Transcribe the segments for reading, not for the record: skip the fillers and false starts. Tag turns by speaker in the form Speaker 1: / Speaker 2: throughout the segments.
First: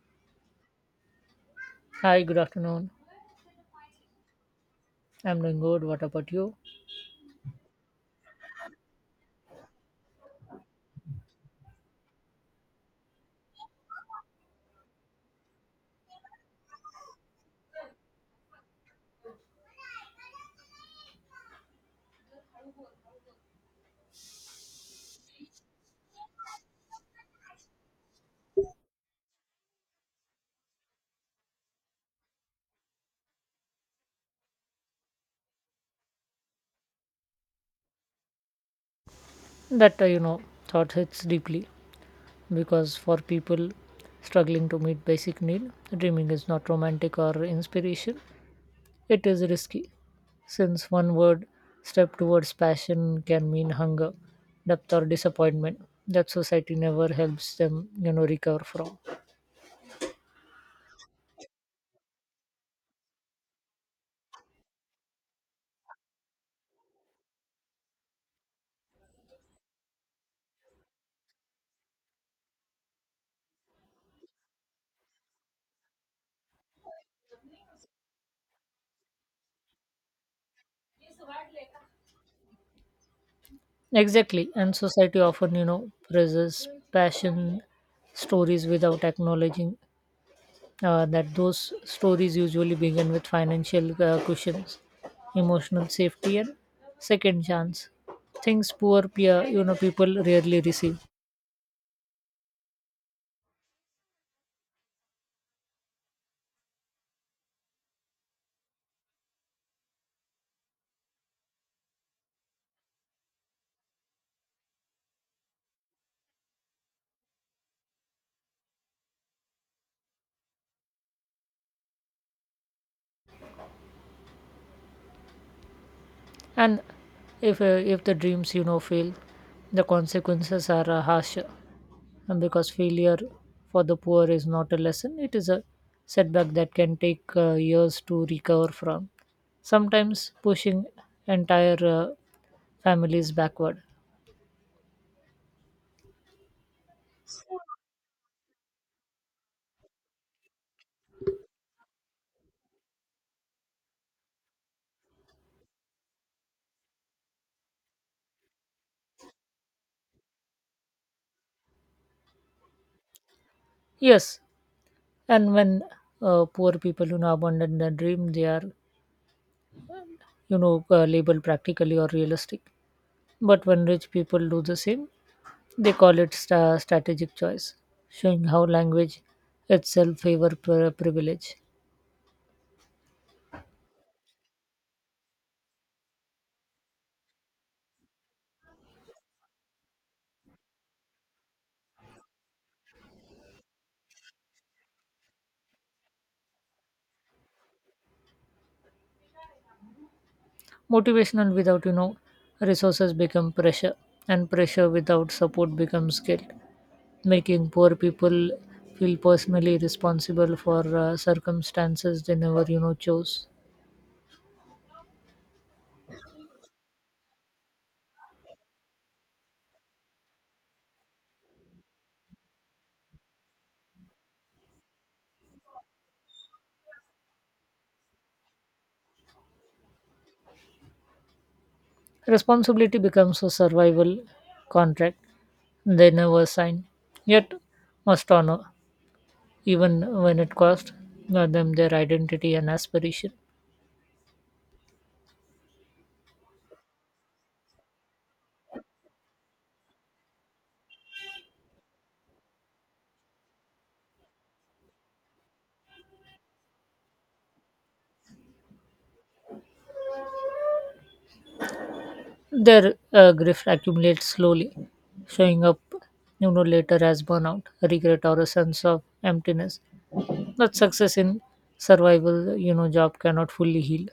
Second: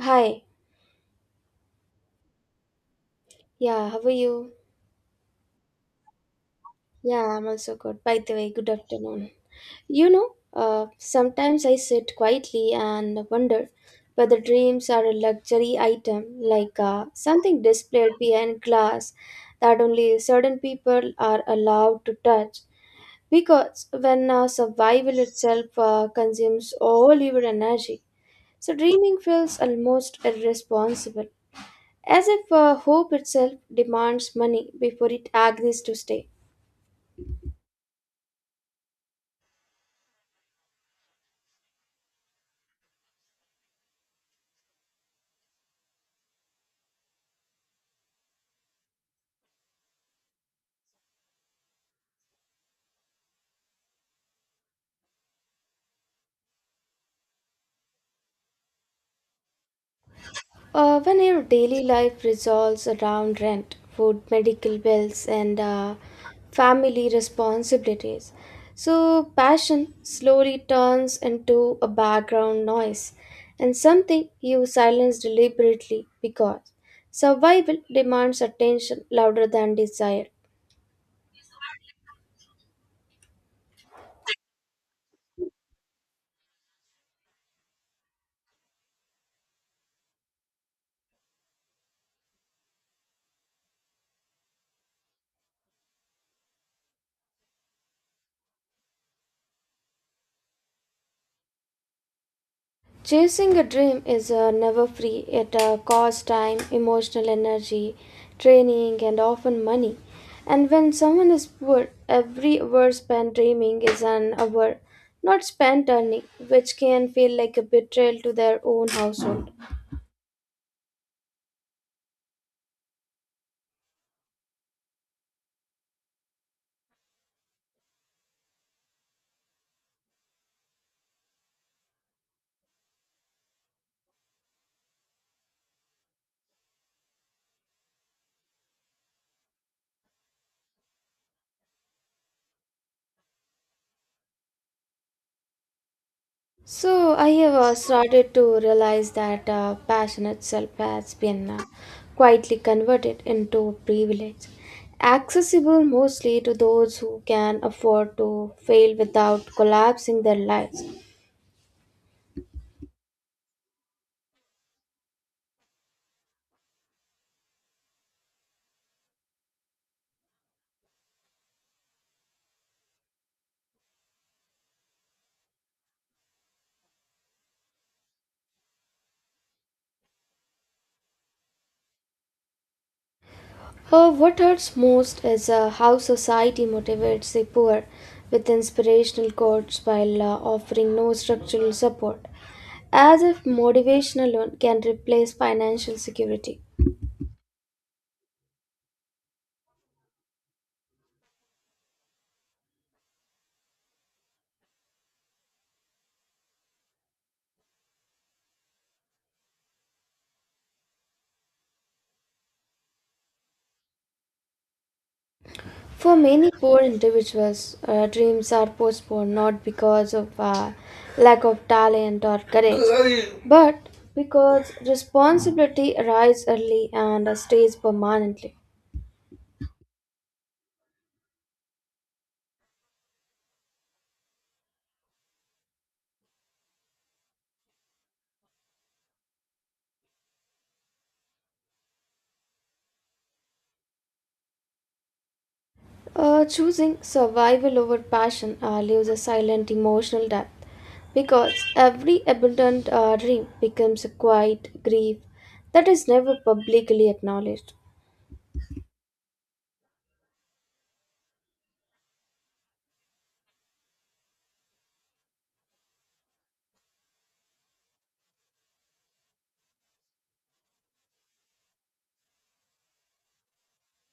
Speaker 1: Hi.
Speaker 2: Hi, good afternoon.
Speaker 1: Yeah, how are you?
Speaker 2: I'm doing good. What about you?
Speaker 1: Yeah, I'm also good. By the way, good afternoon. You know, sometimes I sit quietly and wonder whether dreams are a luxury item, like something displayed behind glass that only certain people are allowed to touch. Because when survival itself consumes all your energy, so dreaming feels almost irresponsible, as if hope itself demands money before it agrees to stay.
Speaker 2: That thought hits deeply because for people struggling to meet basic need, dreaming is not romantic or inspiration. It is risky since one word step towards passion can mean hunger, depth or disappointment that society never helps them, recover from.
Speaker 1: When your daily life revolves around rent, food, medical bills, and family responsibilities, so passion slowly turns into a background noise and something you silence deliberately because survival demands attention louder than desire.
Speaker 2: Exactly. And society often praises passion stories without acknowledging that those stories usually begin with financial cushions, emotional safety, and second chance. Things poor people rarely receive.
Speaker 1: Chasing a dream is never free. It costs time, emotional energy, training, and often money. And when someone is poor, every hour spent dreaming is an hour not spent earning, which can feel like a betrayal to their own household.
Speaker 2: And if the dreams fail, the consequences are harsher. And because failure for the poor is not a lesson, it is a setback that can take years to recover from. Sometimes pushing entire families backward.
Speaker 1: So I have started to realize that passion itself has been quietly converted into privilege, accessible mostly to those who can afford to fail without collapsing their lives.
Speaker 2: Yes, and when poor people abandon their dream, they are, labeled practically or realistic. But when rich people do the same, they call it strategic choice, showing how language itself favor privilege.
Speaker 1: What hurts most is how society motivates the poor with inspirational quotes while offering no structural support, as if motivation alone can replace financial security.
Speaker 2: Motivational without resources become pressure, and pressure without support becomes guilt, making poor people feel personally responsible for circumstances they never chose.
Speaker 1: For many poor individuals, dreams are postponed not because of lack of talent or courage, but because responsibility arrives early and stays permanently.
Speaker 2: Responsibility becomes a survival contract they never sign, yet must honor, even when it costs them their identity and aspiration.
Speaker 1: Choosing survival over passion leaves a silent emotional depth because every abandoned dream becomes a quiet grief that is never publicly acknowledged.
Speaker 2: Their grief accumulates slowly, showing up later as burnout, regret, or a sense of emptiness. That success in survival job cannot fully heal.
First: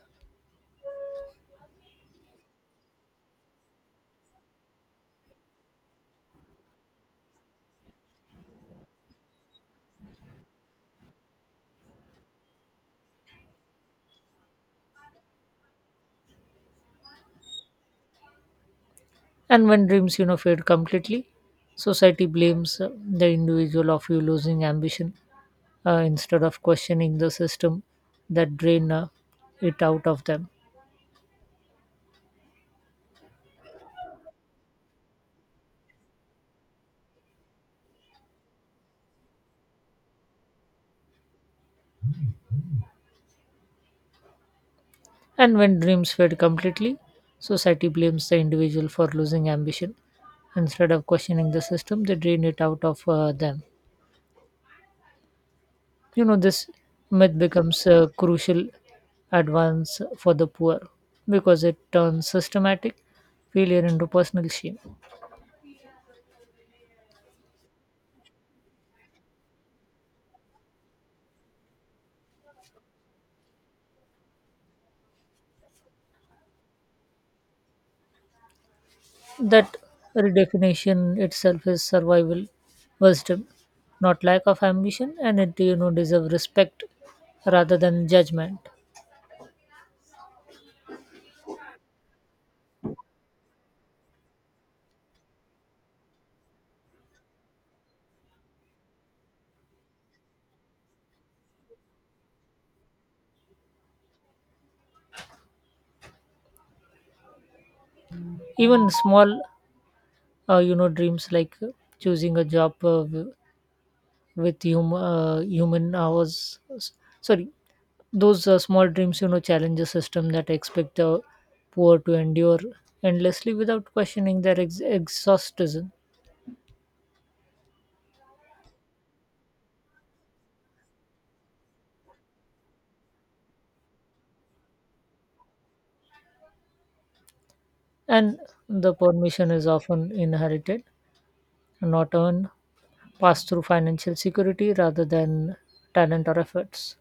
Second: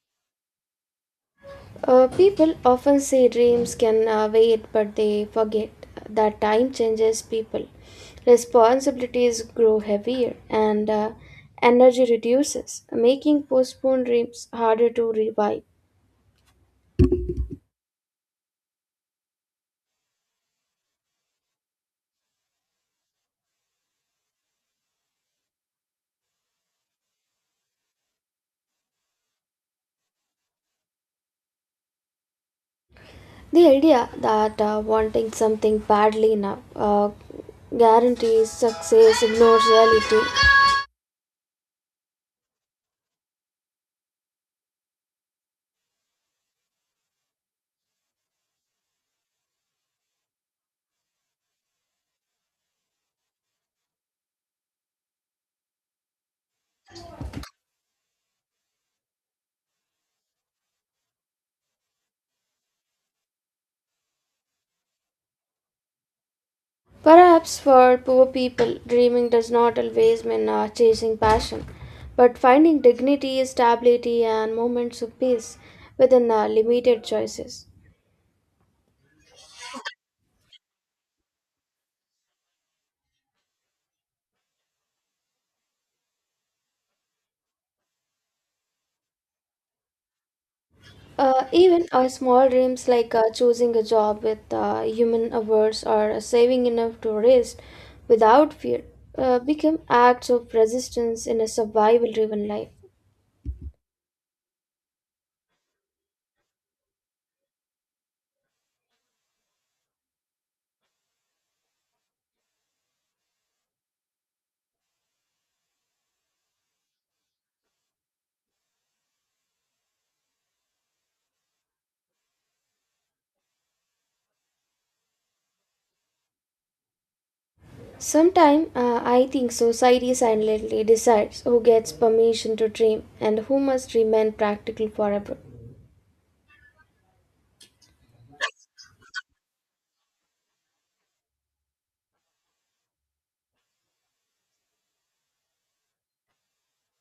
Speaker 1: People often say dreams can wait, but they forget that time changes people. Responsibilities grow heavier and energy reduces, making postponed dreams harder to revive.
Speaker 2: And when dreams fade completely, society blames the individual of you losing ambition instead of questioning the system that drain it out of them.
Speaker 1: The idea that wanting something badly now guarantees success ignores reality.
Speaker 2: And when dreams fade completely, society blames the individual for losing ambition instead of questioning the system they drain it out of them. This myth becomes a crucial advance for the poor because it turns systematic failure into personal shame.
Speaker 1: Perhaps for poor people, dreaming does not always mean chasing passion, but finding dignity, stability, and moments of peace within limited choices.
Speaker 2: That redefinition itself is survival wisdom, not lack of ambition, and it deserve respect rather than judgment.
Speaker 1: Even small dreams like choosing a job with human hours or saving enough to rest without fear become acts of resistance in a survival driven life.
Speaker 2: Even small dreams like choosing a job with human hours. Sorry, those small dreams challenge a system that expect the poor to endure endlessly without questioning their exhaustism.
Speaker 1: Sometimes I think society silently decides who gets permission to dream and who must remain practical forever.
Speaker 2: And the permission is often inherited, not earned pass through financial security rather than talent or efforts.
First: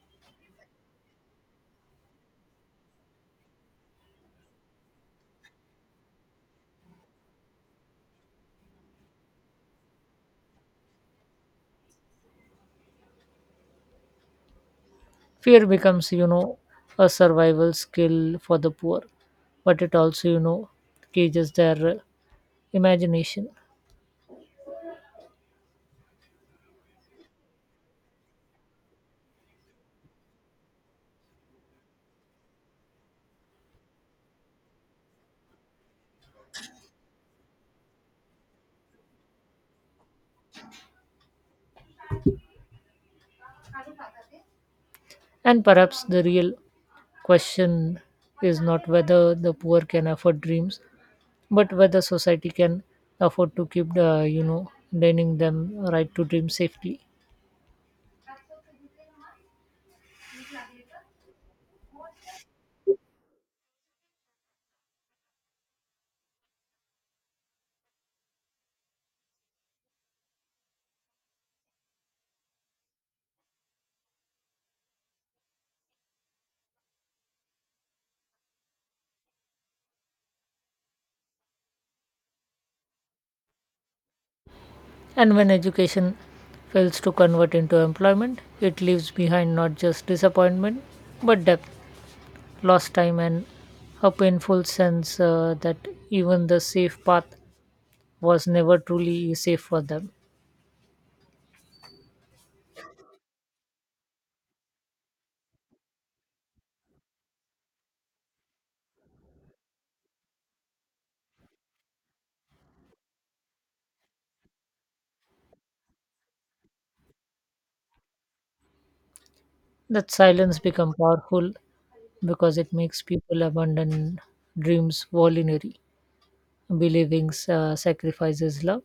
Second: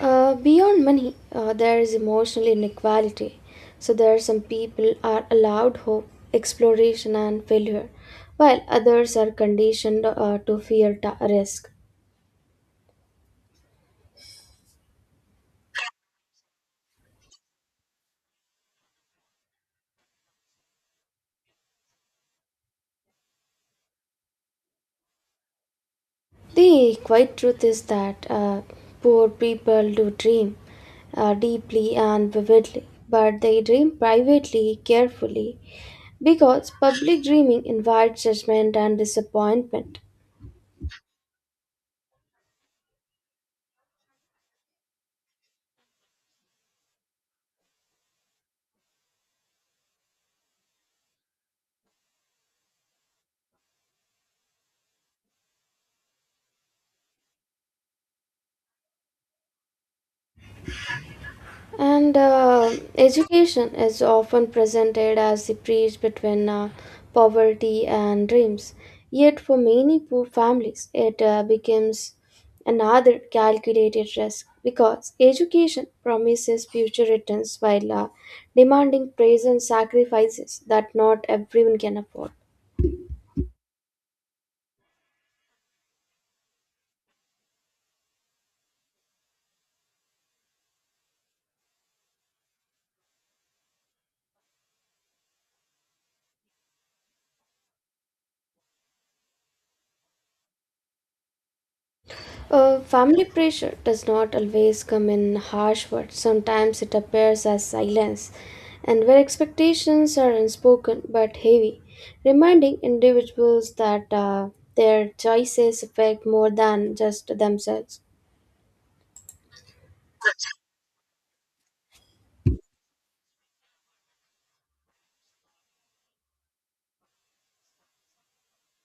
Speaker 1: Beyond money, there is emotional inequality. So there are some people are allowed hope, exploration, and failure, while others are conditioned to fear risk.
Speaker 2: Fear becomes a survival skill for the poor, but it also cages their imagination.
Speaker 1: The quiet truth is that poor people do dream deeply and vividly, but they dream privately, carefully, because public dreaming invites judgment and disappointment.
Speaker 2: And perhaps the real question is not whether the poor can afford dreams, but whether society can afford to keep denying them right to dream safely.
Speaker 1: And education is often presented as the bridge between poverty and dreams. Yet, for many poor families, it becomes another calculated risk because education promises future returns while demanding present sacrifices that not everyone can afford.
Speaker 2: And when education fails to convert into employment, it leaves behind not just disappointment, but depth, lost time, and a painful sense that even the safe path was never truly safe for them.
Speaker 1: Family pressure does not always come in harsh words. Sometimes it appears as silence, and where expectations are unspoken but heavy, reminding individuals that their choices affect more than just themselves.
Speaker 2: That silence becomes powerful because it makes people abandon dreams voluntarily, believing sacrifices love,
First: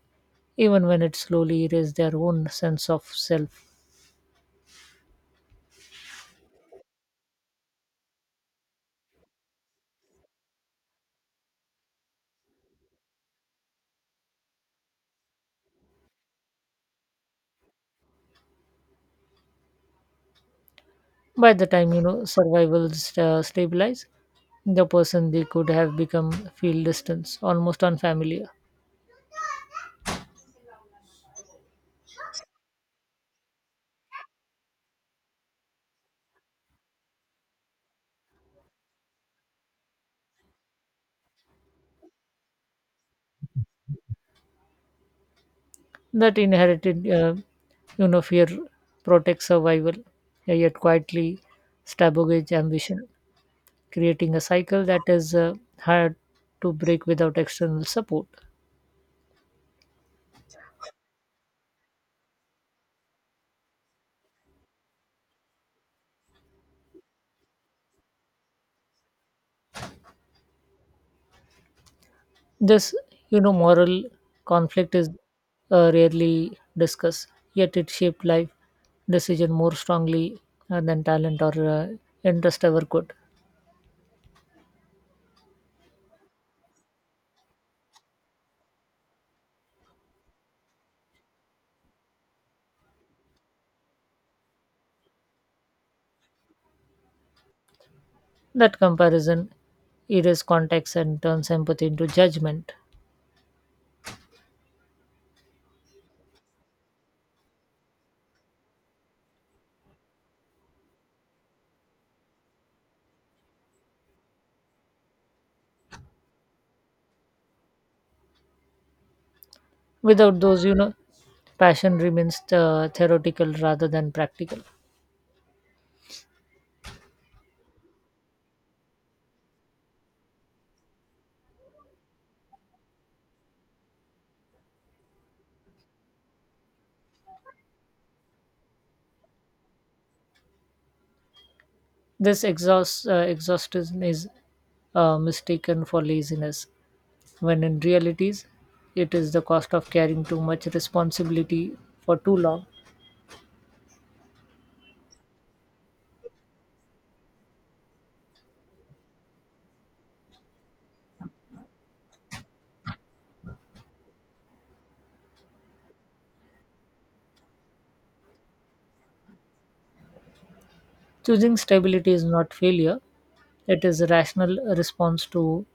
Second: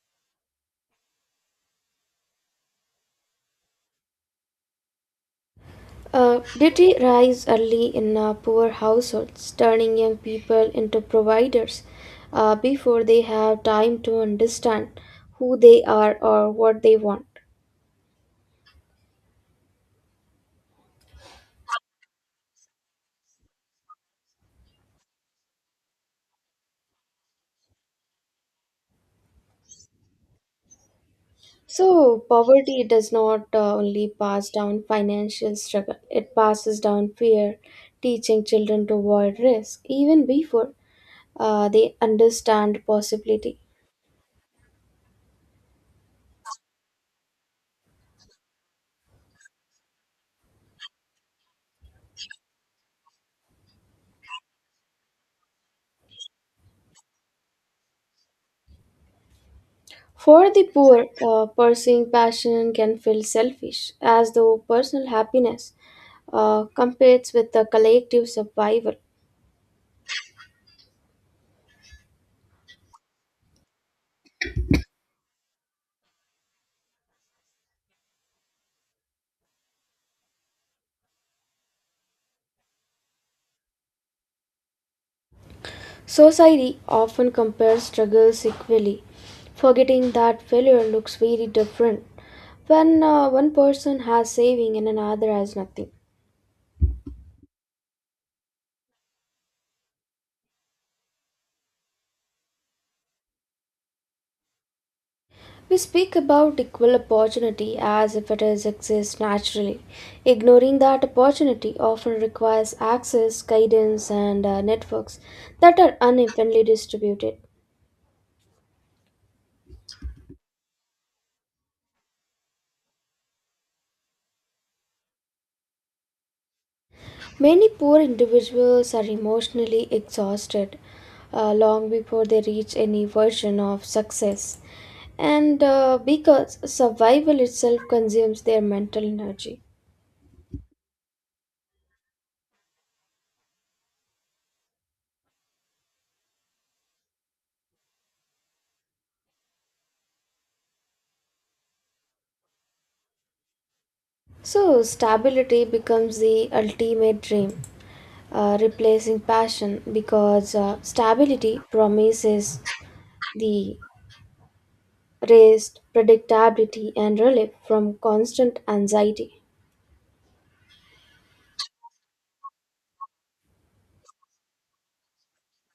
Speaker 2: even when it slowly erases their own sense of self.
Speaker 1: Duty rise early in poor households, turning young people into providers before they have time to understand who they are or what they want.
Speaker 2: By the time, survival stabilized, the person they could have become feel distance, almost unfamiliar.
Speaker 1: So, poverty does not only pass down financial struggle, it passes down fear, teaching children to avoid risk even before they understand possibility.
Speaker 2: That inherited, fear protects survival, yet quietly sabotages ambition, creating a cycle that is hard to break without external support.
Speaker 1: For the poor, pursuing passion can feel selfish, as though personal happiness competes with the collective survival.
Speaker 2: This moral conflict is rarely discussed, yet it shaped life decision more strongly than talent or interest ever could.
Speaker 1: Society often compares struggles equally, forgetting that failure looks very different when one person has saving and another has nothing.
Speaker 2: That comparison erases context and turns empathy into judgment.
Speaker 1: We speak about equal opportunity as if it is exists naturally, ignoring that opportunity often requires access, guidance, and networks that are unevenly distributed.
Speaker 2: Without those, passion remains theoretical rather than practical.
Speaker 1: Many poor individuals are emotionally exhausted long before they reach any version of success, and because survival itself consumes their mental energy.
Speaker 2: This exhaustion is mistaken for laziness, when in realities it is the cost of carrying too much responsibility for too long.
Speaker 1: So, stability becomes the ultimate dream, replacing passion because stability promises the rest, predictability, and relief from constant anxiety.
Speaker 2: Choosing stability is not failure, it is a rational response to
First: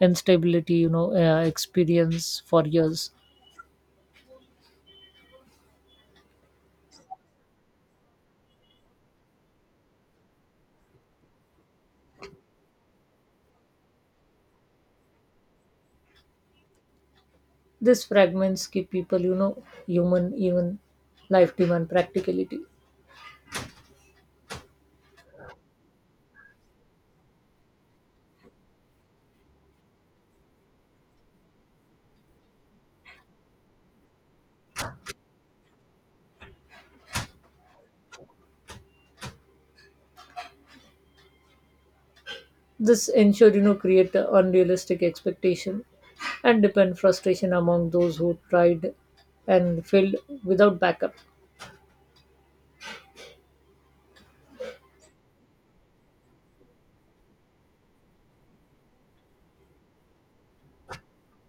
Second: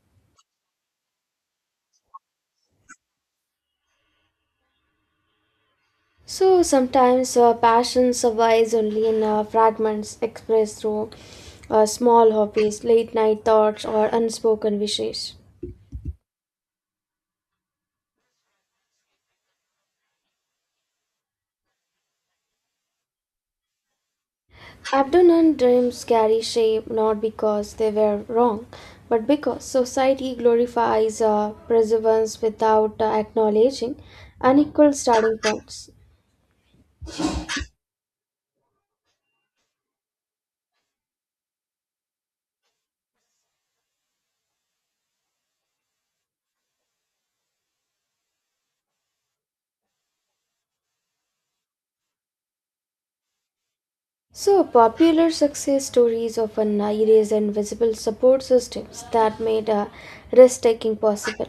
Speaker 2: instability, experience for years.
Speaker 1: So sometimes passion survives only in fragments expressed through small hobbies, late night thoughts, or unspoken wishes.
Speaker 2: These fragments keep people, human, even life demand practicality.
Speaker 1: Abandoned dreams carry shape not because they were wrong, but because society glorifies perseverance without acknowledging unequal starting points.
Speaker 2: This ensure create a unrealistic expectation and depend frustration among those who tried and failed without backup.
Speaker 1: So, popular success stories often erase invisible support systems that made risk taking possible.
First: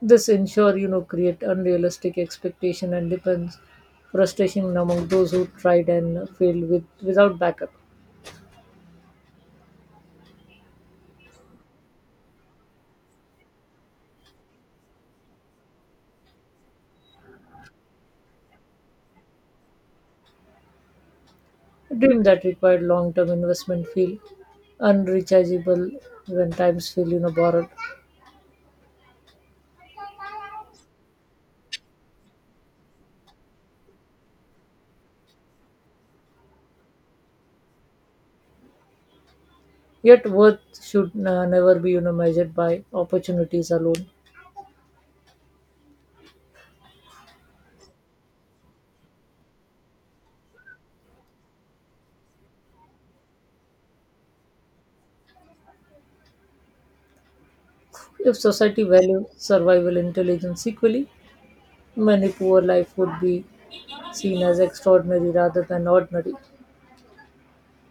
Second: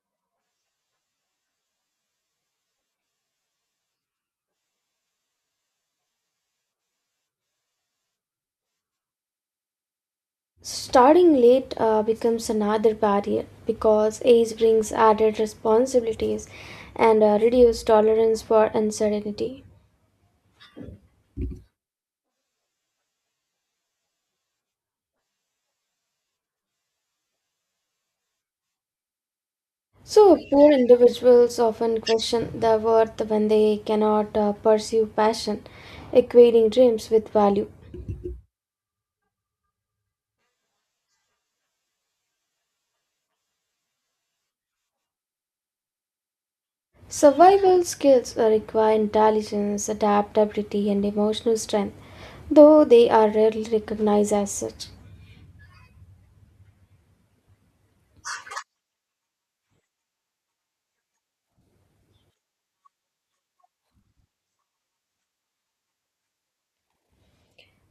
Speaker 2: This ensure create unrealistic expectation and depends frustration among those who tried and failed without backup.
Speaker 1: Starting late becomes another barrier because age brings added responsibilities and a reduced tolerance for uncertainty.
Speaker 2: A dream that required long term investment feel unrechargeable when times feel borrowed.
Speaker 1: So, poor individuals often question their worth when they cannot pursue passion, equating dreams with value.
Speaker 2: Yet worth should never be measured by opportunities alone.
Speaker 1: Survival skills require intelligence, adaptability, and emotional strength, though they are rarely recognized as such.
Speaker 2: If society valued survival intelligence equally, many poor life would be seen as extraordinary rather than ordinary.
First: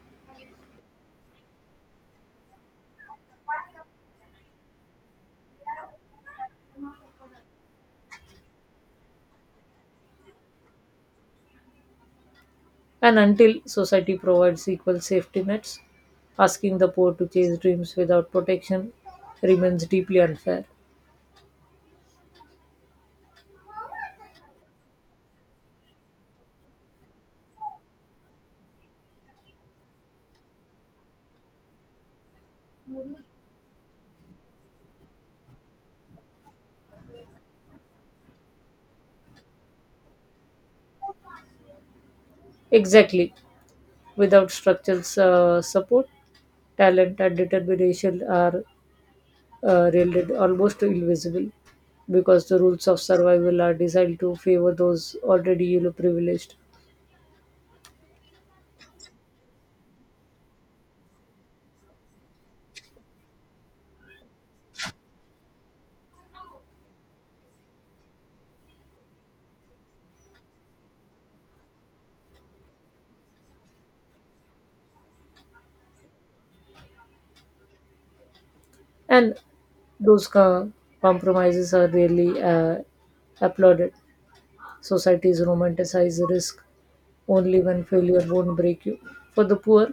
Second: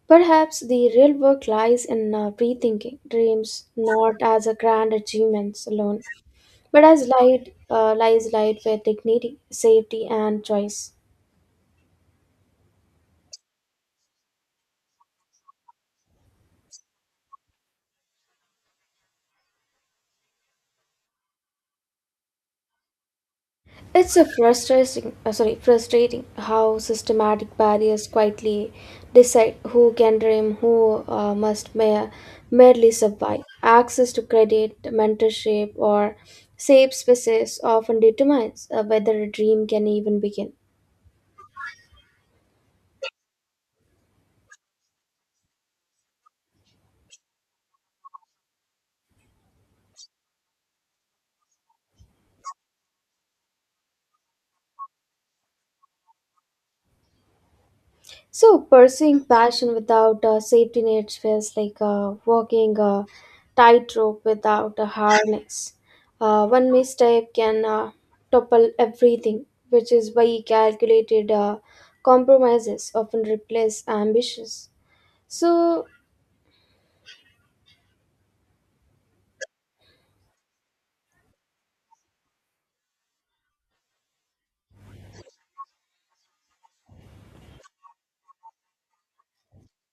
Speaker 1: Perhaps the real work lies in rethinking dreams not as a grand achievements alone, but as light, lies light with dignity, safety, and choice.
Speaker 2: And until society provides equal safety nets, asking the poor to chase dreams without protection remains deeply unfair.
Speaker 1: It's a frustrating how systematic barriers quietly decide who can dream, who must merely survive. Access to credit, mentorship, or safe spaces often determines whether a dream can even begin.
Speaker 2: Exactly. Without structural support, talent and determination are rendered almost invisible because the rules of survival are designed to favor those already privileged.
Speaker 1: So, pursuing passion without a safety net feels like walking a tightrope without a harness. One misstep can topple everything, which is why calculated compromises often replace ambitions. So,
Speaker 2: And those compromises are rarely applauded. Societies romanticize risk only when failure won't break you. For the poor,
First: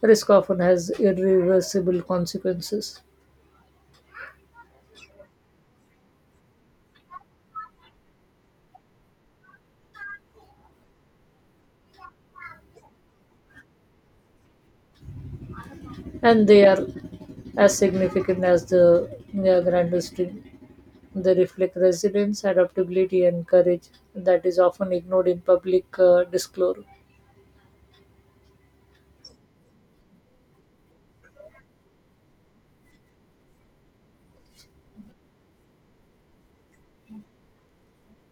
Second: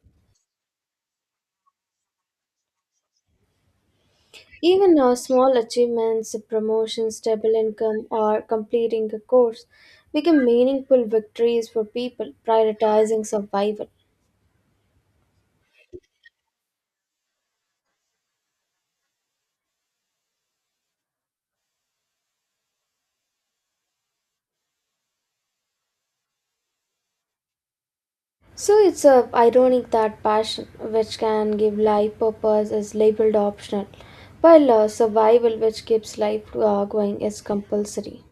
Speaker 2: risk often has irreversible consequences,
Speaker 1: even small achievements, promotion, stable income, or completing a course become meaningful victories for people prioritizing survival.
Speaker 2: and they are as significant as the grandest dream. They reflect resilience, adaptability, and courage that is often ignored in public discourse.
Speaker 1: So it's ironic that passion, which can give life purpose, is labeled optional, while survival, which keeps life going, is compulsory.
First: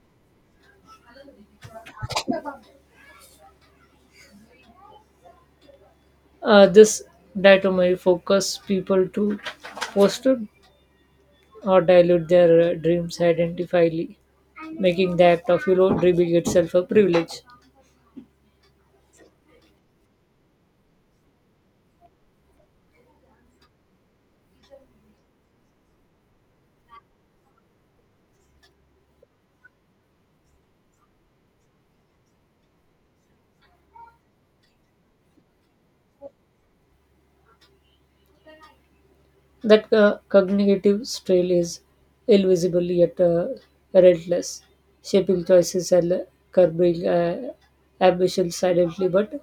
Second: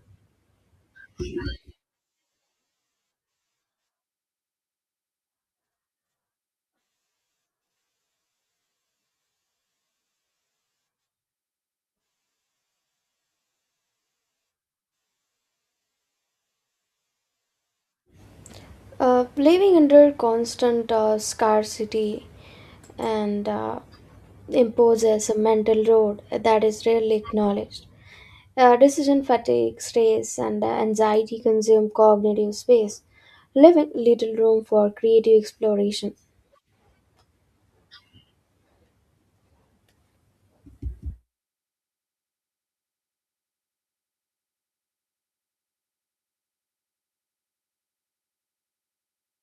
Speaker 2: This dichotomy focus people to foster or dilute their dreams identifiably, making the act of dreaming itself a privilege.
Speaker 1: Living under constant scarcity and imposes a mental load that is rarely acknowledged. Decision fatigue, stress, and anxiety consume cognitive space, leaving little room for creative exploration.
Speaker 2: That cognitive strain is invisible yet relentless, shaping choices and curbing ambition silently but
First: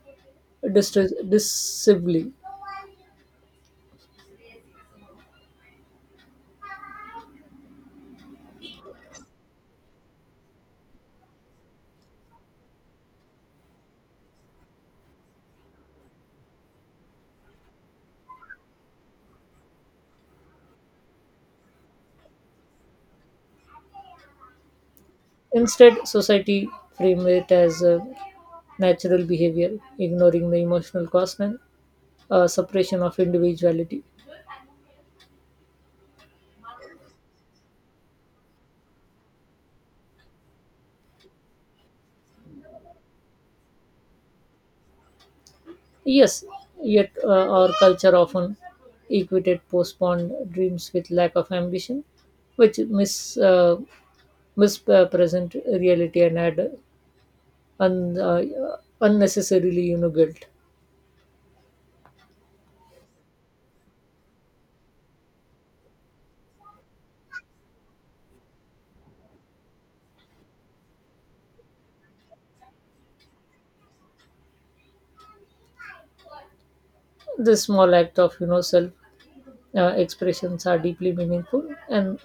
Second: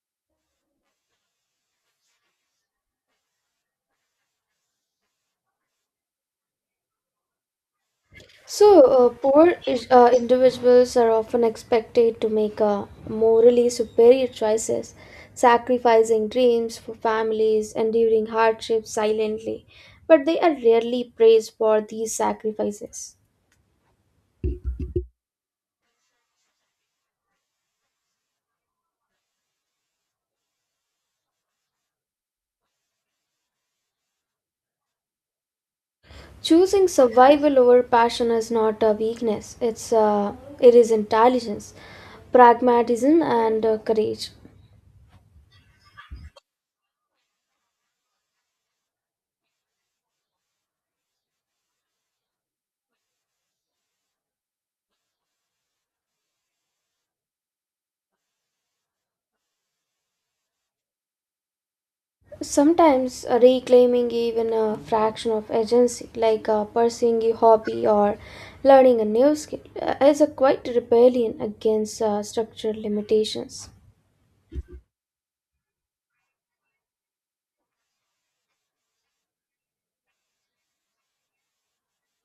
Speaker 2: decisively.
Speaker 1: So, individuals are often expected to make morally superior choices, sacrificing dreams for families, enduring hardships silently, but they are rarely praised for these sacrifices.
Speaker 2: Instead, society frames it as natural behavior, ignoring the emotional cost and suppression of individuality.
Speaker 1: Choosing survival over passion is not a weakness; it is intelligence, pragmatism, and courage.
Speaker 2: Yes, yet our culture often equated postponed dreams with lack of ambition, which misrepresents mispresent reality and add un, uh, unnecessarily guilt.
Speaker 1: Sometimes reclaiming even a fraction of agency, like pursuing a hobby or learning a new skill, is a quite rebellion against structural limitations.
Speaker 2: This small act of self expressions are deeply meaningful and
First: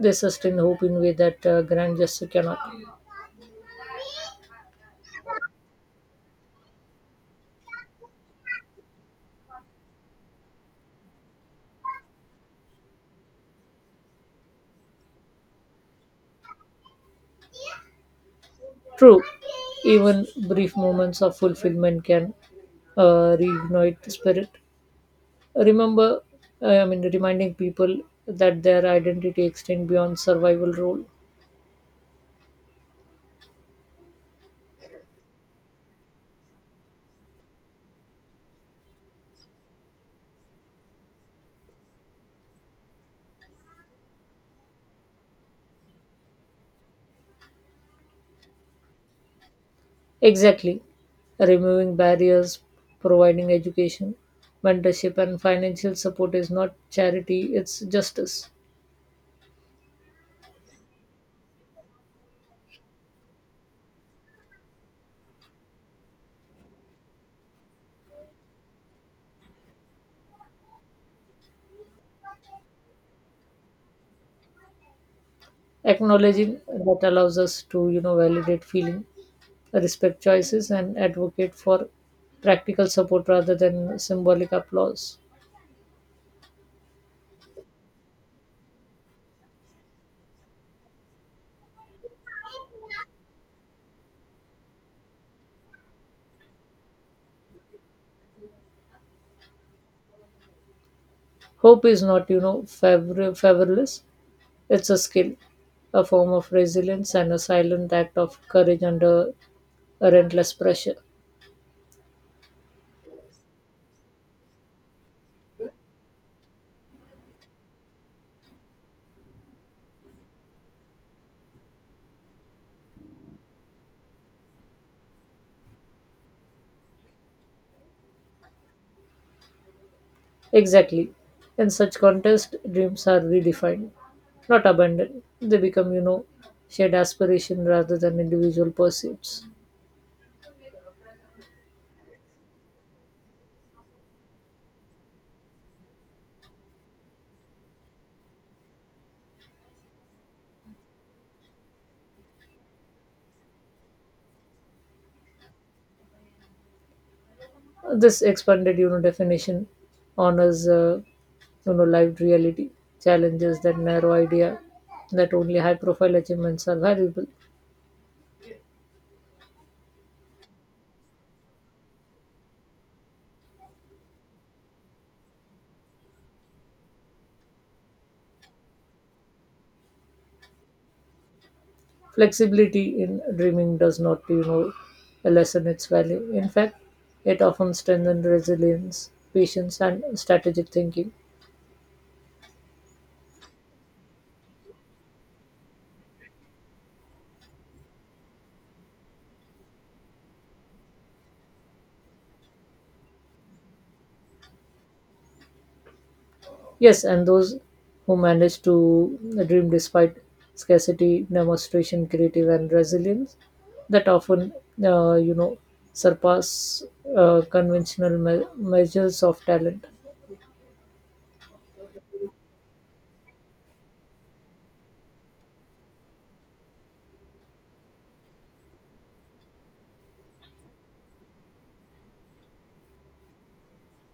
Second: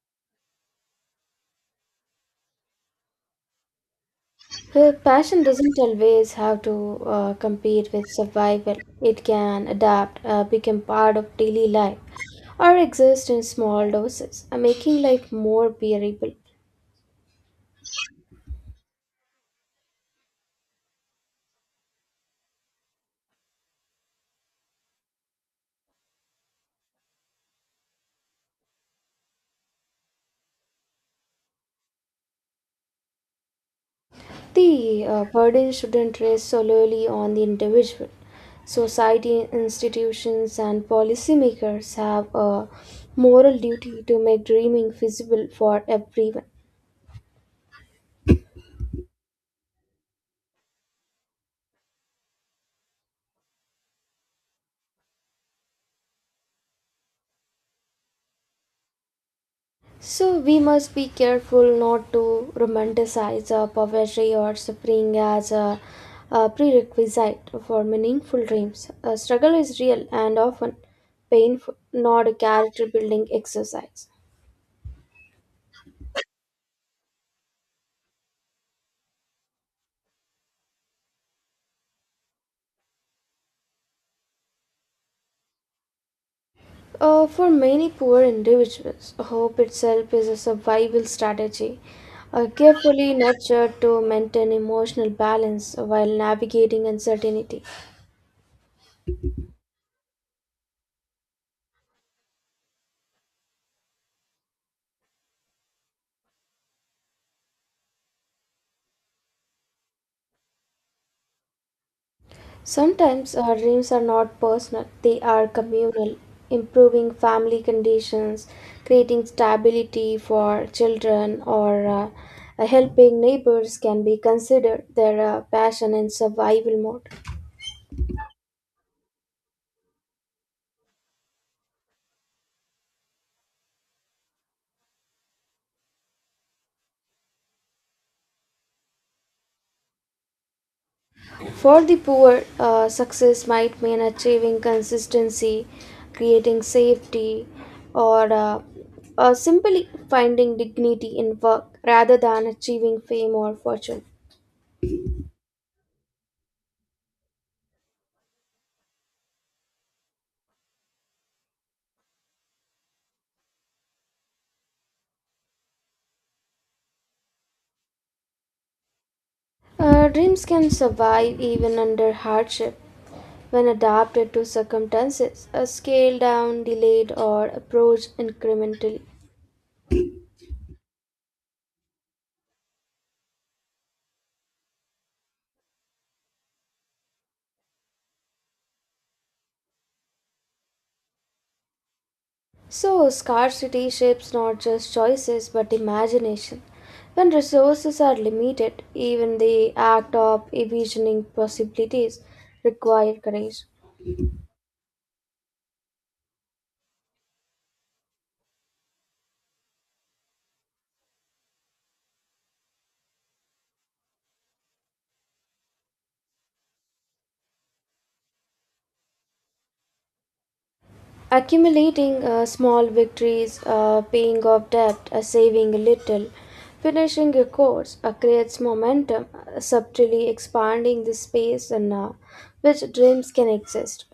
Speaker 2: they sustain hope in way that grand gesture cannot.
Speaker 1: Passion doesn't always have to compete with survival, it can adapt, become part of daily life, or exist in small doses, making life more bearable.
Speaker 2: True, even brief moments of fulfillment can reignite the spirit, remember I mean reminding people that their identity extends beyond survival role.
Speaker 1: The burden shouldn't rest solely on the individual. Society, institutions, and policymakers have a moral duty to make dreaming feasible for everyone.
Speaker 2: Exactly. Removing barriers, providing education, mentorship, and financial support is not charity, it's justice.
Speaker 1: So, we must be careful not to romanticize poverty or suffering as a prerequisite for meaningful dreams. A struggle is real and often painful, not a character building exercise.
Speaker 2: Acknowledging that allows us to validate feeling, respect choices, and advocate for practical support rather than symbolic applause.
Speaker 1: For many poor individuals, hope itself is a survival strategy, carefully nurtured to maintain emotional balance while navigating uncertainty.
Speaker 2: Hope is not favorless, it's a skill, a form of resilience, and a silent act of courage under a relentless pressure.
Speaker 1: Sometimes our dreams are not personal, they are communal, improving family conditions, creating stability for children, or helping neighbors can be considered their passion and survival mode.
Speaker 2: Exactly. In such contest, dreams are redefined, not abandoned. They become shared aspiration rather than individual pursuits.
Speaker 1: For the poor, success might mean achieving consistency, creating safety, or simply finding dignity in work rather than achieving fame or fortune.
Speaker 2: This expanded definition honors, lived reality, challenges that narrow idea that only high-profile achievements are valuable.
Speaker 1: Dreams can survive even under hardship when adapted to circumstances, scaled down, delayed, or approached incrementally.
Speaker 2: Flexibility in dreaming does not lessen its value. In fact, it often strengthens resilience, patience, and strategic thinking.
Speaker 1: So, scarcity shapes not just choices but imagination. When resources are limited, even the act of envisioning possibilities require courage.
Speaker 2: Yes, and those who manage to dream despite scarcity demonstration creative and resilience that often uh, you know surpass conventional measures of talent.
Speaker 1: Accumulating small victories, paying off debt, saving a little, finishing a course creates momentum, subtly expanding the space in which dreams can exist.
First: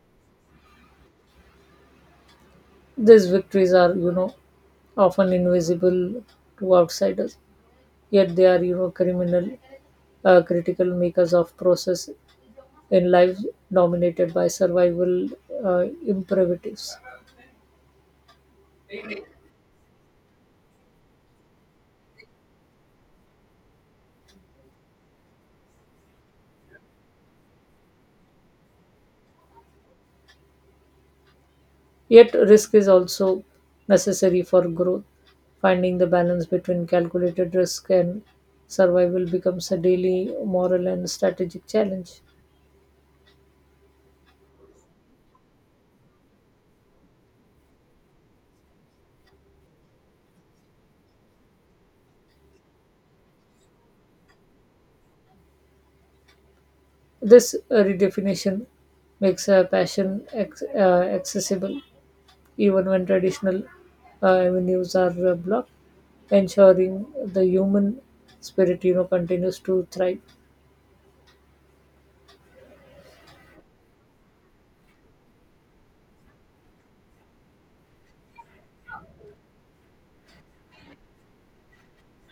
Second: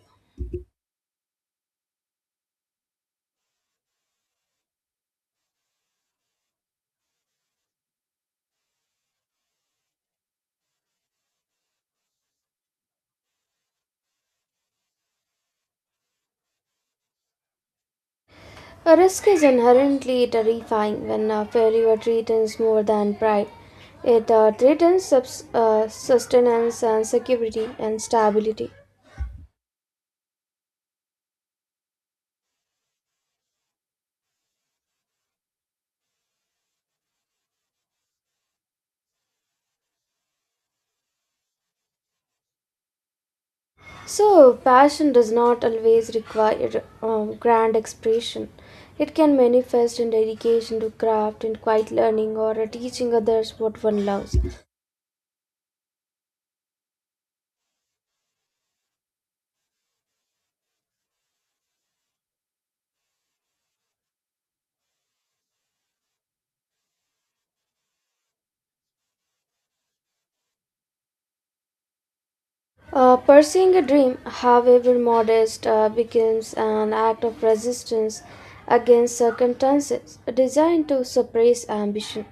Speaker 2: These victories are often invisible to outsiders, yet they are you know criminal critical makers of process in life dominated by survival imperatives.
Speaker 1: A risk is inherently terrifying when failure threatens more than pride. It threatens sustenance and security and stability.
Speaker 2: Yet, risk is also necessary for growth. Finding the balance between calculated risk and survival becomes a daily moral and strategic challenge.
Speaker 1: So, passion does not always require grand expression. It can manifest in dedication to craft in quiet learning or teaching others what one loves.
Speaker 2: This redefinition makes passion accessible even when traditional avenues are blocked, ensuring the human spirit continues to thrive.
Speaker 1: Pursuing a dream, however modest, becomes an act of resistance against circumstances designed to suppress ambition.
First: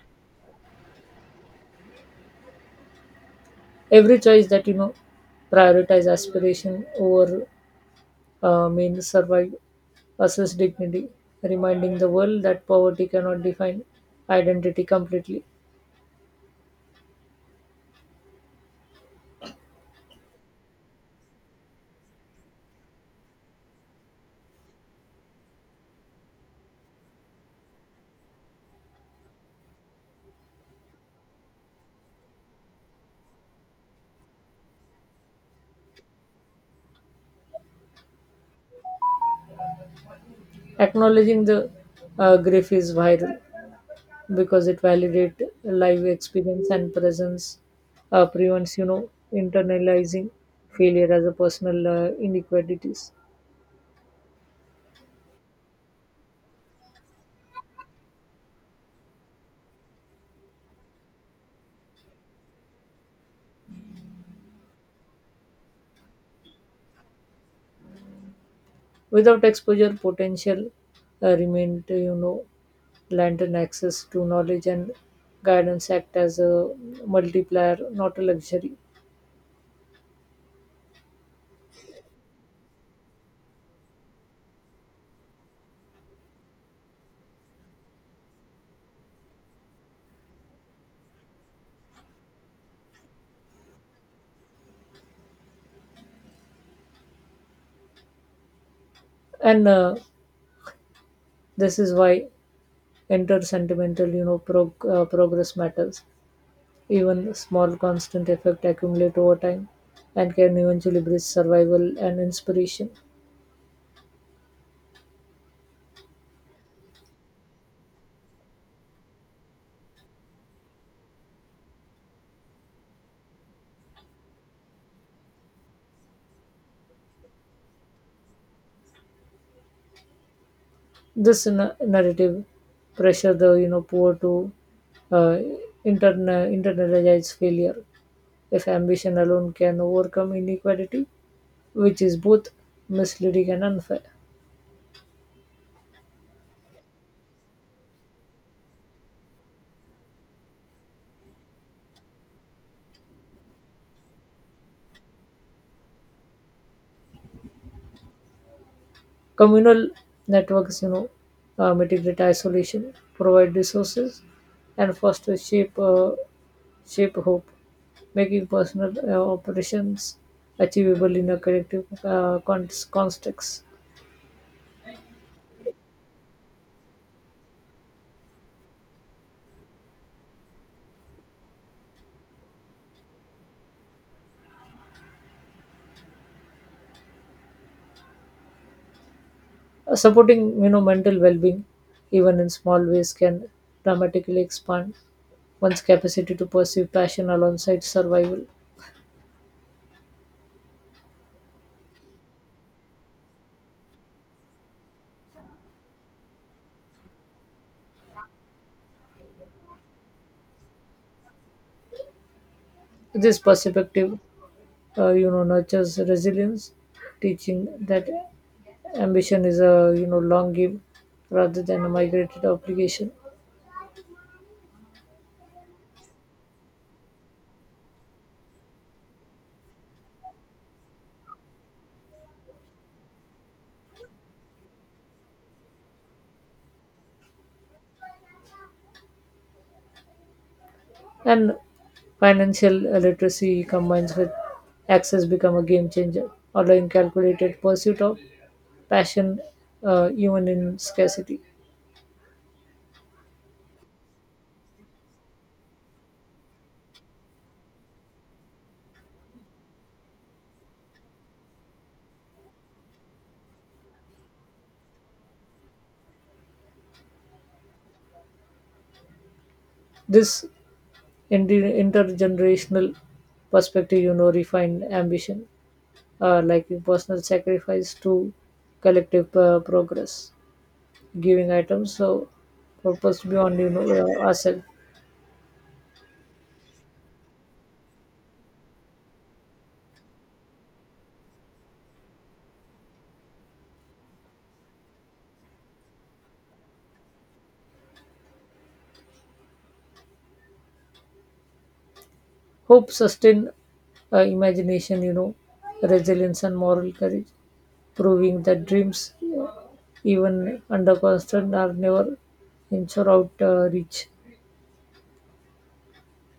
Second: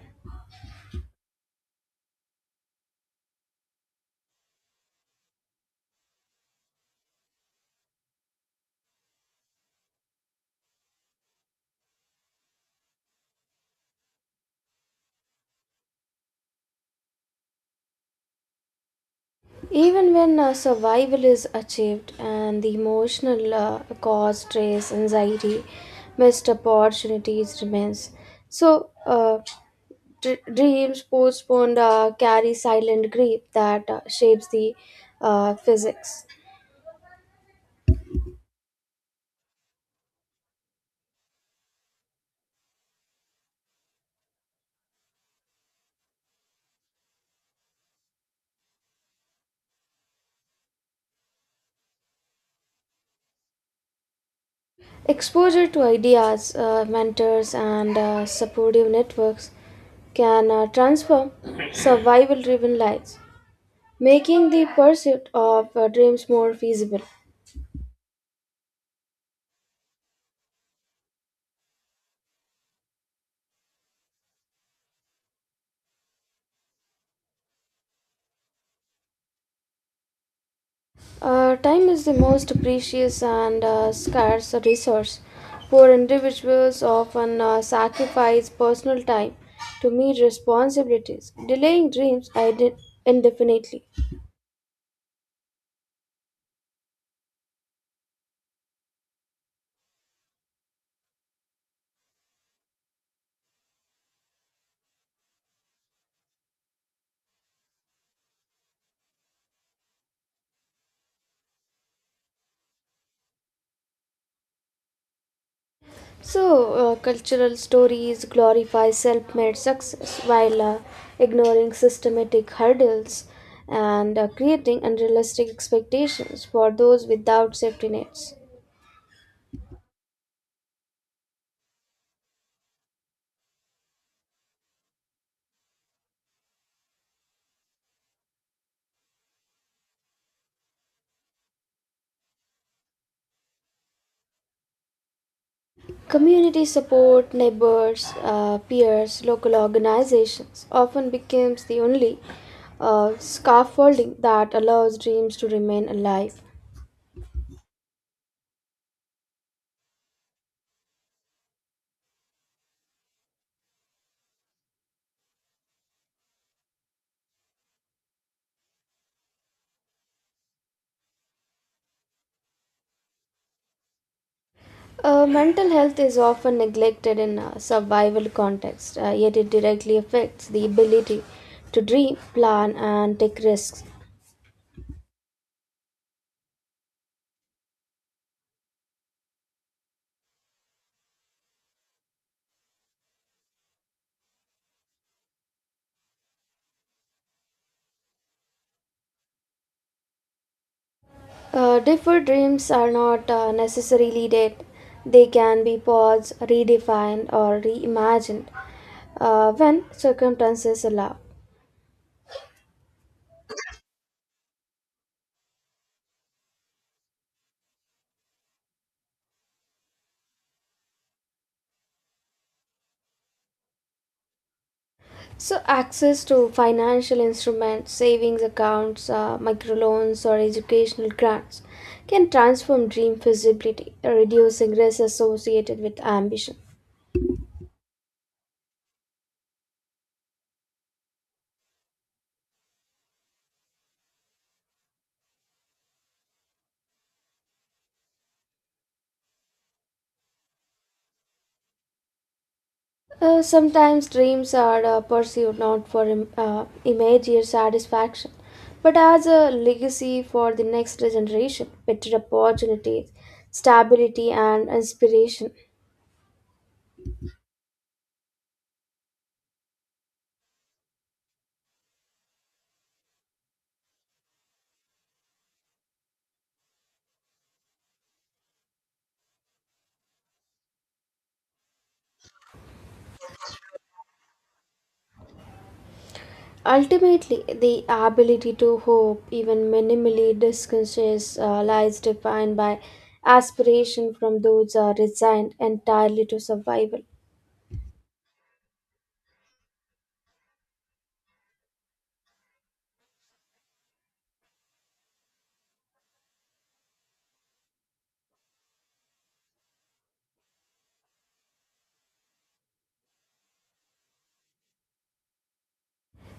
Speaker 2: Every choice that prioritize aspiration over means survive assess dignity, reminding the world that poverty cannot define identity completely.
Speaker 1: Even when survival is achieved and the emotional cause, stress, anxiety, missed opportunities remains. So, dreams postponed carry silent grief that shapes the physics.
Speaker 2: Acknowledging the grief is viral because it validates live experience and presence, prevents internalizing failure as a personal inequalities.
Speaker 1: Exposure to ideas, mentors, and supportive networks can transform survival driven lives, making the pursuit of dreams more feasible.
Speaker 2: Without exposure, potential remained lantern access to knowledge and guidance act as a multiplier, not a luxury.
Speaker 1: Time is the most precious and scarce resource. Poor individuals often sacrifice personal time to meet responsibilities, delaying dreams indefinitely.
Speaker 2: And this is why enter sentimental progress matters even small constant effect accumulate over time and can eventually bridge survival and inspiration.
Speaker 1: So, cultural stories glorify self made success while ignoring systematic hurdles and creating unrealistic expectations for those without safety nets.
Speaker 2: This narrative pressure the poor to uh, internalize failure if ambition alone can overcome inequality which is both misleading and unfair.
Speaker 1: Community support, neighbors, peers, local organizations often becomes the only scaffolding that allows dreams to remain alive.
Speaker 2: Communal networks, mitigate isolation, provide resources, and foster shape hope, making personal operations achievable in a collective context.
Speaker 1: Mental health is often neglected in a survival context, yet it directly affects the ability to dream, plan, and take risks.
Speaker 2: Supporting mental well-being, even in small ways, can dramatically expand one's capacity to pursue passion alongside survival.
Speaker 1: Deferred dreams are not necessarily dead, they can be paused, redefined, or reimagined when circumstances allow.
Speaker 2: This perspective, nurtures resilience, teaching that ambition is a long game rather than a migrated obligation.
Speaker 1: So, access to financial instruments, savings accounts, microloans, or educational grants can transform dream feasibility, reducing risks associated with ambition.
Speaker 2: And financial literacy combines with access become a game changer allowing calculated pursuit of passion even in scarcity.
Speaker 1: Sometimes dreams are pursued not for immediate satisfaction, but as a legacy for the next generation, better opportunities, stability, and inspiration.
Speaker 2: This intergenerational perspective refined ambition like in personal sacrifice to collective progress giving items so purpose beyond ourselves.
Speaker 1: Ultimately, the ability to hope, even minimally disconcerts, lies defined by aspiration from those resigned entirely to survival.
Speaker 2: Hope, sustained imagination, resilience, and moral courage, proving that dreams, uh, even under constant, are never inch or out reach.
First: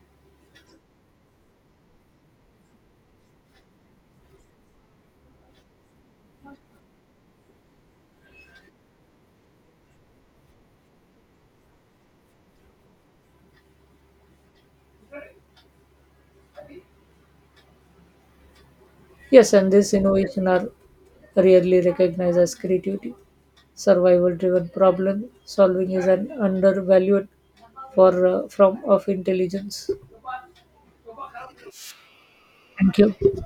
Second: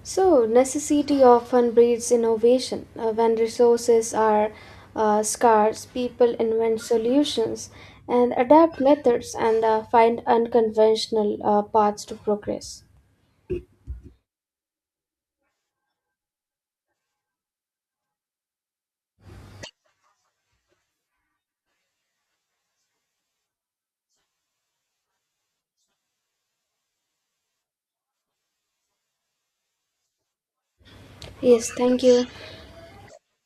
Speaker 1: So, necessity often breeds innovation. When resources are scarce, people invent solutions and adapt methods and find unconventional paths to progress.
Speaker 2: Yes, and this innovation are rarely recognized as creativity. Survival driven problem solving is an undervalued form of intelligence.
Speaker 1: Yes, thank you.
Speaker 2: Thank you.